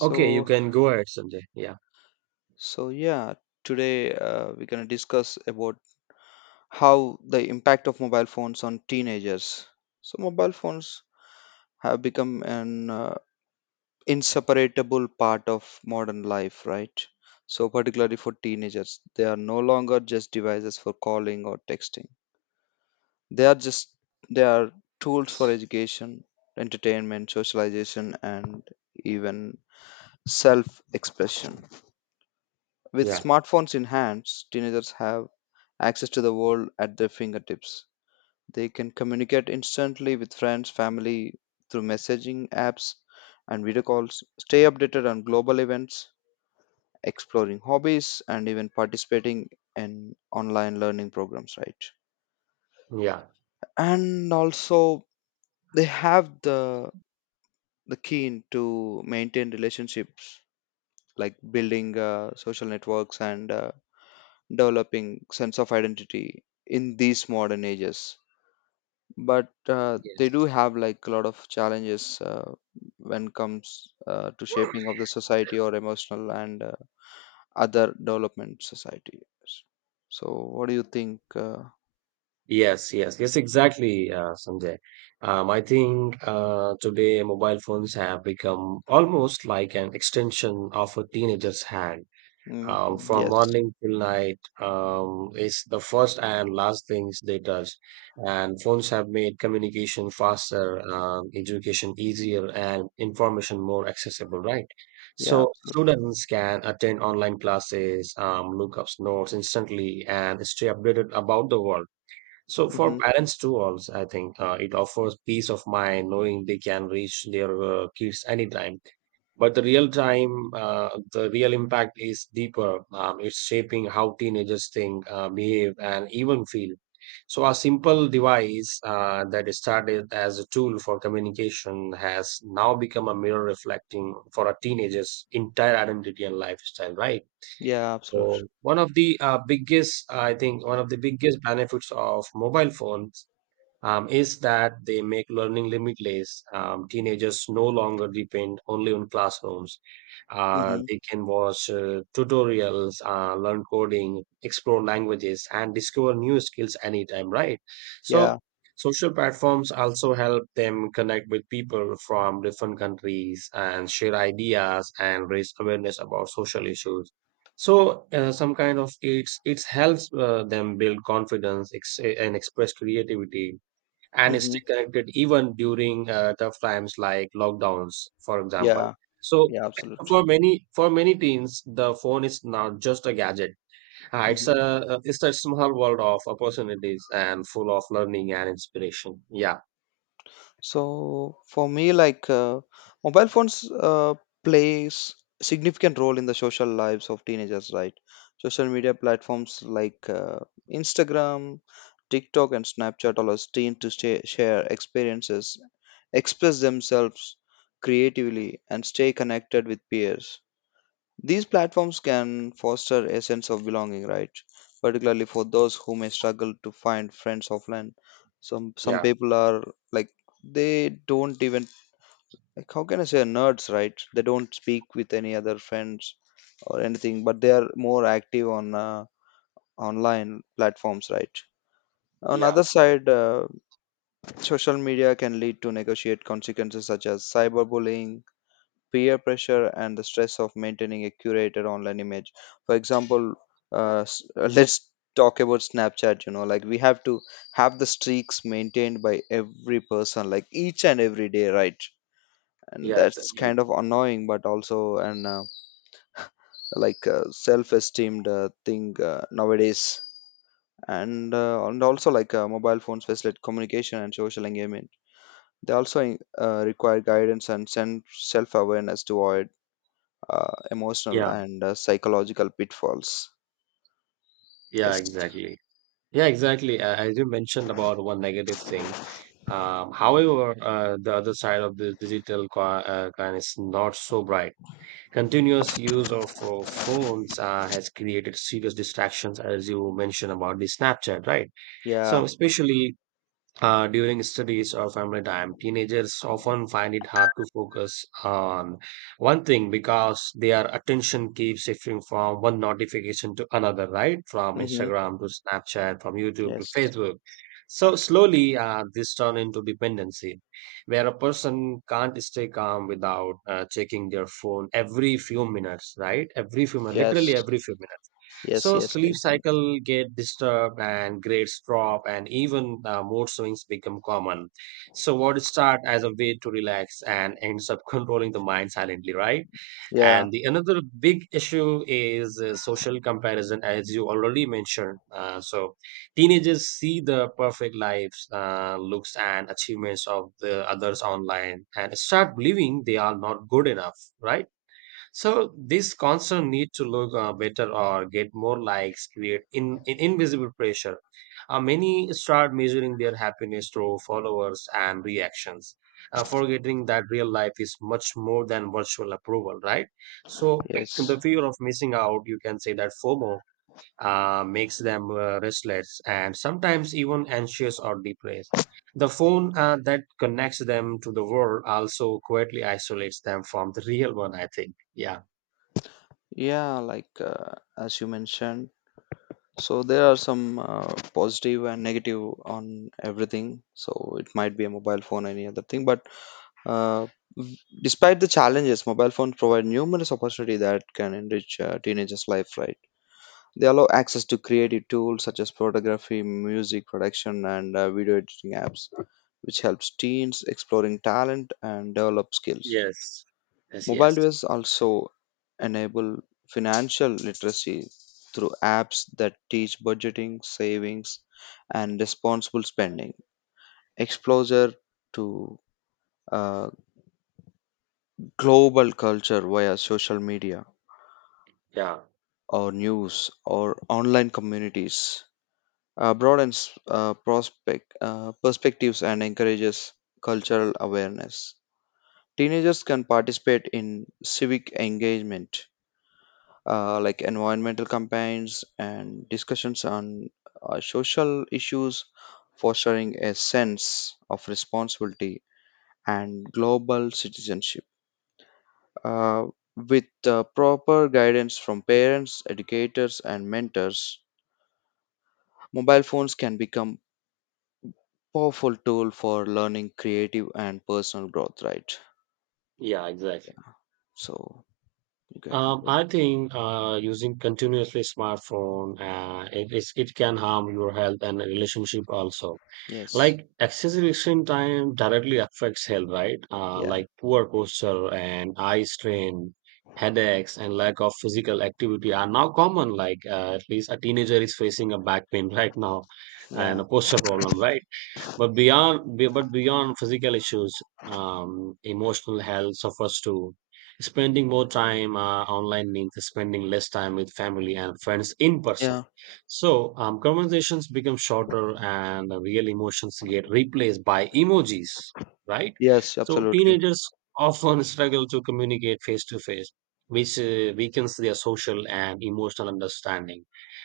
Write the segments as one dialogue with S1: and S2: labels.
S1: Okay, you can go ahead, Sanjay. Yeah.
S2: so, today we're gonna discuss about how the impact of mobile phones on teenagers. So, mobile phones have become an inseparable part of modern life, right? So, particularly for teenagers, they are no longer just devices for calling or texting. They are just they are tools for education, entertainment, socialization, and even self-expression. With
S1: Yeah,
S2: smartphones in hands, teenagers have access to the world at their fingertips. They can communicate instantly with friends, family through messaging apps and video calls, stay updated on global events, exploring hobbies, and even participating in online learning programs, right?
S1: yeah,
S2: And also, they have the keen to maintain relationships like building social networks and developing sense of identity in these modern ages but they do
S1: yes,
S2: have like a lot of challenges when comes to shaping of the society or emotional and other development societies so what do you think
S1: yes, yes, yes, exactly, Sanjay. I think today mobile phones have become almost like an extension of a teenager's hand.
S2: mm,
S1: From
S2: yes,
S1: morning till night. It's the first and last things they touch. And phones have made communication faster, education easier, and information more accessible, right? So
S2: yeah, absolute.
S1: students can attend online classes, look up notes instantly, and stay updated about the world. So for
S2: Hmm.
S1: parents too, also I think it offers peace of mind knowing they can reach their kids anytime, but the real time, the real impact is deeper. It's shaping how teenagers think, behave, and even feel. So, a simple device that started as a tool for communication has now become a mirror reflecting for a teenager's entire identity and lifestyle, right?
S2: Yeah, absolute.
S1: So, one of the biggest, I think, one of the biggest benefits of mobile phones is that they make learning limitless. Teenagers no longer depend only on classrooms.
S2: Hmm.
S1: They can watch tutorials, learn coding, explore languages, and discover new skills anytime, right?
S2: Yeah.
S1: So, social platforms also help them connect with people from different countries and share ideas and raise awareness about social issues. So, some kind of it's helps them build confidence and express creativity and
S2: Hmm.
S1: stay connected even during tough times like lockdowns, for example.
S2: Yeah,
S1: So
S2: yeah, absolute.
S1: for many teens, the phone is not just a gadget. Uh, it's a
S2: Hmm.
S1: uh, it's a small world of opportunities and full of learning and inspiration. Yeah,
S2: So for me, mobile phones plays significant role in the social lives of teenagers, right? Social media platforms like Instagram, TikTok, and Snapchat allow teens to stay, share experiences, express themselves creatively, and stay connected with peers. These platforms can foster a sense of belonging, right? Particularly for those who may struggle to find friends offline. Some
S1: yeah,
S2: people are like they don't even like how can I say nerds, right? They don't speak with any other friends or anything, but they are more active on online platforms, right? On
S1: yeah,
S2: other side, social media can lead to negotiate consequences such as cyberbullying, peer pressure and the stress of maintaining a curated online image for example let's talk about Snapchat, you know, like we have to have the streaks maintained by every person like each and every day, right? And
S1: yeah,
S2: that's kind
S1: exactly.
S2: of annoying but also an self-esteemed thing nowadays and and also mobile phones facilitate communication and social engagement, they also require guidance and self-awareness to avoid emotional
S1: Yeah,
S2: and psychological pitfalls.
S1: yeah,
S2: Yes.
S1: exactly. Yeah, exactly. As you mentioned about one negative thing. However, the other side of the digital coin, coin is not so bright. Continuous use of phones has created serious distractions, as you mentioned about the Snapchat, right? So,
S2: Yeah.
S1: especially during studies or family time, teenagers often find it hard to focus on one thing because their attention keeps shifting from one notification to another, right? From
S2: Mm-hmm.
S1: Instagram to Snapchat, from YouTube to
S2: Yes.
S1: Facebook. So slowly, this turns into dependency, where a person can't stay calm without checking their phone every few minutes, right? Every few minutes,
S2: Yes.
S1: literally every few minutes.
S2: Yes.
S1: So
S2: Yes, I
S1: sleep
S2: can.
S1: cycle get disturbed and grades drop and even mood swings become common. So what start as a way to relax and ends up controlling the mind silently, right?
S2: Yeah.
S1: And the another big issue is social comparison, as you already mentioned. So teenagers see the perfect lives, looks, and achievements of the others online and start believing they are not good enough, right? So this constant need to look better or get more likes create in invisible pressure. Many start measuring their happiness through followers and reactions, forgetting that real life is much more than virtual approval, right? So
S2: Yes.
S1: the fear of missing out, you can say that FOMO makes them restless and sometimes even anxious or depressed. The phone that connects them to the world also quietly isolates them from the real one, I think. Yeah.
S2: Yeah. Like as you mentioned, so there are some positive and negative on everything. So it might be a mobile phone, any other thing, but uh, v- despite the challenges, mobile phones provide numerous opportunity that can enrich teenagers' life, right? They allow access to creative tools such as photography, music production, and video editing apps, which helps teens exploring talent and develop skills.
S1: Yes. Yes,
S2: Mobile
S1: yes.
S2: devices also enable financial literacy through apps that teach budgeting, savings, and responsible spending. Exposure to uh, global culture via social media
S1: Yeah.
S2: or news or online communities broadens perspectives and encourages cultural awareness. Teenagers can participate in civic engagement, like environmental campaigns and discussions on social issues, fostering a sense of responsibility and global citizenship. Uh, with proper guidance from parents, educators, and mentors, mobile phones can become powerful tool for learning creative and personal growth, right?
S1: Yeah, exactly.
S2: Yeah, so you can go ahead.
S1: I think using continuously smartphone, it can harm your health and relationship also.
S2: Yes.
S1: Like excessive screen time directly affects health, right?
S2: Yeah.
S1: Like poor posture and eye strain, headaches, and lack of physical activity are now common. Like at least a teenager is facing a back pain right now and
S2: Yeah.
S1: a posture problem, right? But beyond physical issues, emotional health suffers too. Spending more time online means spending less time with family and friends in person.
S2: Yeah.
S1: So conversations become shorter, and the real emotions get replaced by emojis, right?
S2: Yes,
S1: So
S2: absolutely.
S1: teenagers often struggle to communicate face to face, which weakens their social and emotional understanding,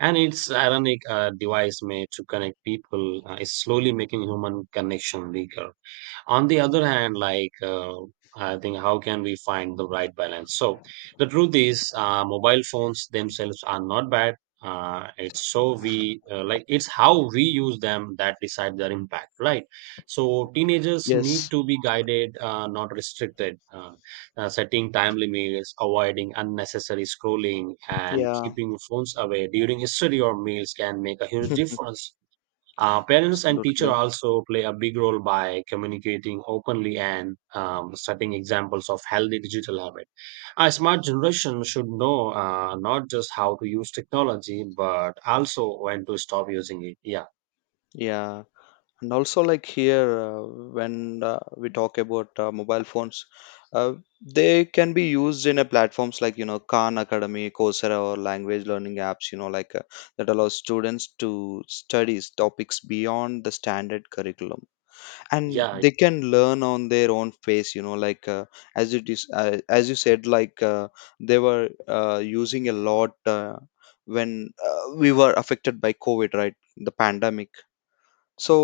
S1: and its ironic device made to connect people is slowly making human connection weaker. On the other hand, like I think how can we find the right balance? So the truth is mobile phones themselves are not bad. It's how we use them that decide their impact, right? So teenagers need
S2: Yes.
S1: to be guided, not restricted. Setting time limits, avoiding unnecessary scrolling, and
S2: Yeah,
S1: keeping phones away during study or meals can make a huge difference. Uh, parents and teacher
S2: absolutely.
S1: also play a big role by communicating openly and setting examples of healthy digital habit. A smart generation should know not just how to use technology, but also when to stop using it. Yeah,
S2: Yeah, and also like here, when we talk about mobile phones, uh, they can be used in a platforms like, you know, Khan Academy, Coursera, or language learning apps, you know, that allow students to study topics beyond the standard curriculum and
S1: yeah,
S2: they can learn on their own pace, you know, as it is, as you said, they were using a lot when we were affected by COVID, right? The pandemic. So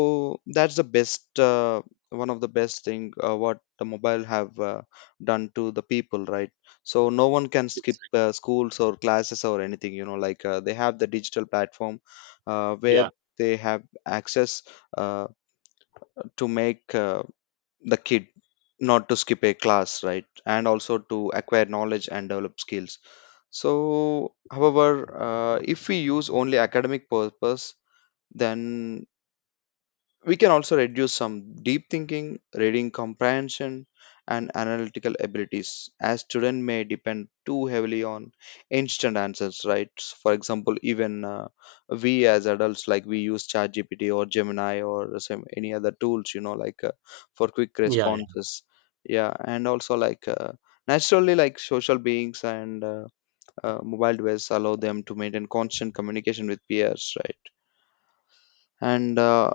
S2: that's the best, uh, one of the best thing what the mobile have done to the people, right? So no one can
S1: yes,
S2: skip
S1: exact-
S2: schools or classes or anything, you know, they have the digital platform where
S1: yeah,
S2: they have access uh, to make the kid not to skip a class, right? And also to acquire knowledge and develop skills. So however, if we use only academic purpose, then we can also reduce some deep thinking, reading comprehension, and analytical abilities, as students may depend too heavily on instant answers, right? For example, even we as adults, like we use ChatGPT or Gemini or some, any other tools, you know, for quick
S1: yeah,
S2: responses. Yeah, and also naturally, like social beings and mobile devices allow them to maintain constant communication with peers, right? And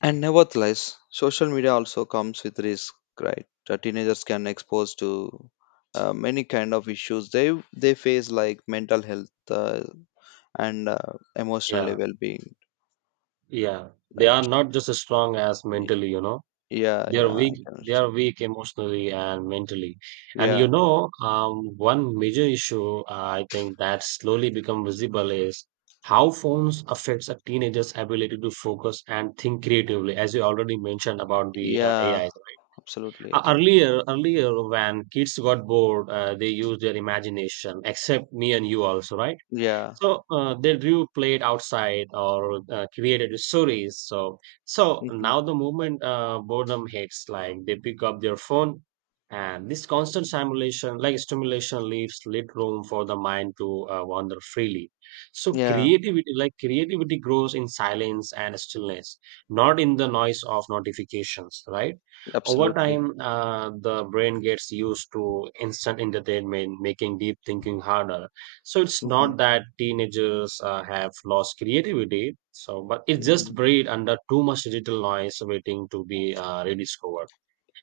S2: and nevertheless, social media also comes with risk, right? The teenagers can expose to many kind of issues they face like mental health and emotionally
S1: yeah,
S2: well-being,
S1: yeah. They are
S2: right?
S1: not just as strong as
S2: Y-
S1: mentally, you know.
S2: Yeah,
S1: They are
S2: yeah,
S1: weak.
S2: I can
S1: They are
S2: understand.
S1: weak emotionally and mentally. And
S2: Yeah,
S1: you know, one major issue I think that slowly become visible is how phones affects a teenager's ability to focus and think creatively, as you already mentioned about the AI.
S2: yeah,
S1: Right?
S2: absolutely, I can.
S1: Earlier when kids got bored, they used their imagination. Except me and you also, right?
S2: Yeah.
S1: So they do played outside or created stories. So
S2: Hmm.
S1: now the moment boredom hits, like they pick up their phone, and this constant stimulation, like stimulation, leaves little room for the mind to wander freely. So
S2: Yeah,
S1: creativity, like creativity, grows in silence and stillness, not in the noise of notifications. Right? Over
S2: absolutely.
S1: time, the brain gets used to instant entertainment, making deep thinking harder. So it's
S2: Hmm.
S1: not that teenagers have lost creativity, so but it's just
S2: Hmm.
S1: buried under too much digital noise waiting to be rediscovered.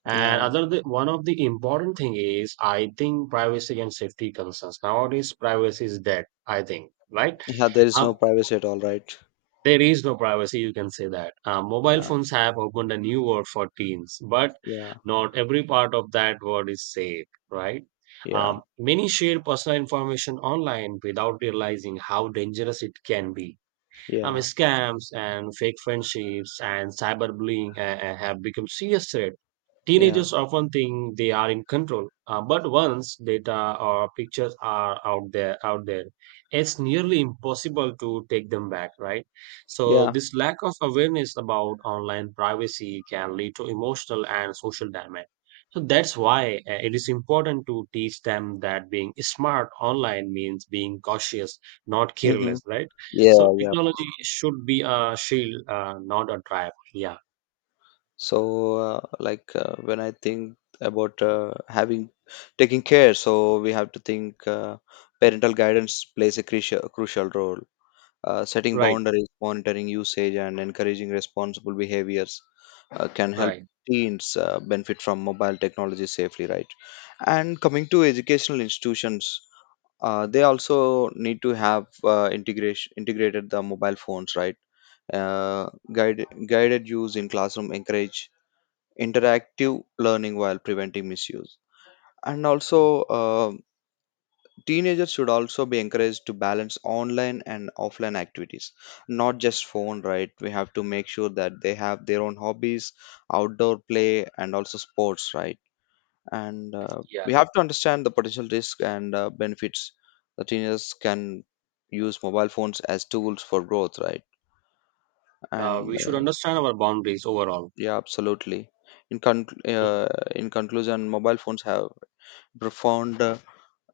S1: And
S2: Yeah,
S1: one of the important thing is I think privacy and safety concerns. Nowadays privacy is dead, I think, right?
S2: yeah, there is
S1: Uh,
S2: no privacy at all, right?
S1: there is no privacy, you can say that. Mobile
S2: Yeah,
S1: phones have opened a new world for teens, but
S2: yeah,
S1: not every part of that world is safe, right?
S2: yeah,
S1: Many share personal information online without realizing how dangerous it can be. I mean,
S2: yeah,
S1: scams and fake friendships and cyberbullying have become serious threat.
S2: yeah,
S1: Teenagers often think they are in control, but once data or pictures are out there, it's nearly impossible to take them back, right? So
S2: yeah.
S1: this lack of awareness about online privacy can lead to emotional and social damage. So that's why it is important to teach them that being smart online means being cautious, not
S2: Hmm.
S1: careless, right?
S2: Yeah,
S1: So
S2: yeah,
S1: technology should be a shield, not a trap. Yeah.
S2: so when I think about having taking care, so we have to think, parental guidance plays a crucial role, setting
S1: Right.
S2: boundaries, monitoring usage, and encouraging responsible behaviors can help
S1: Right.
S2: teens benefit from mobile technology safely, right? And coming to educational institutions, they also need to have integration integrated the mobile phones, right? Guided use in classroom encourage interactive learning while preventing misuse. And also, teenagers should also be encouraged to balance online and offline activities, not just phone, right? We have to make sure that they have their own hobbies, outdoor play, and also sports, right? And we
S1: Yeah.
S2: have to understand the potential risk and benefits that teenagers can use mobile phones as tools for growth, right? And
S1: We should understand our boundaries overall.
S2: yeah, absolutely. In con-
S1: Yeah.
S2: uh, in conclusion, mobile phones have profound uh,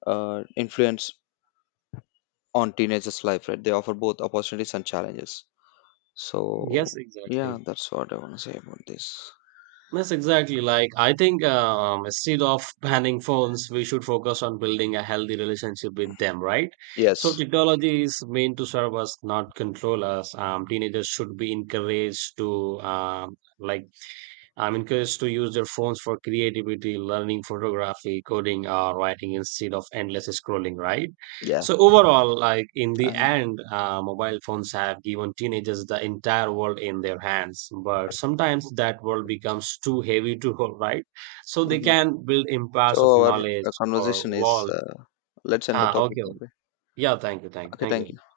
S2: uh, influence on teenagers' life, right? They offer both opportunities and challenges. So,
S1: Yes,
S2: yeah,
S1: exactly.
S2: that's what I want to say about this.
S1: Yes, exactly. Like I think instead of banning phones, we should focus on building a healthy relationship with them, right? So
S2: Yes,
S1: technology is meant to serve us, not control us. Teenagers should be encouraged to I'm encouraged to use their phones for creativity, learning photography, coding, or writing instead of endless scrolling, right?
S2: yeah,
S1: So, overall, like in the
S2: and
S1: end, mobile phones have given teenagers the entire world in their hands, but sometimes that world becomes too heavy to hold, right? So, they
S2: mhm.
S1: can build
S2: So
S1: empires of
S2: our
S1: knowledge or
S2: conversation is,
S1: walls.
S2: let's end the
S1: Ah,
S2: topic
S1: okay.
S2: maybe.
S1: Yeah, thank you, thank you,
S2: Okay,
S1: thank
S2: thank
S1: you.
S2: you.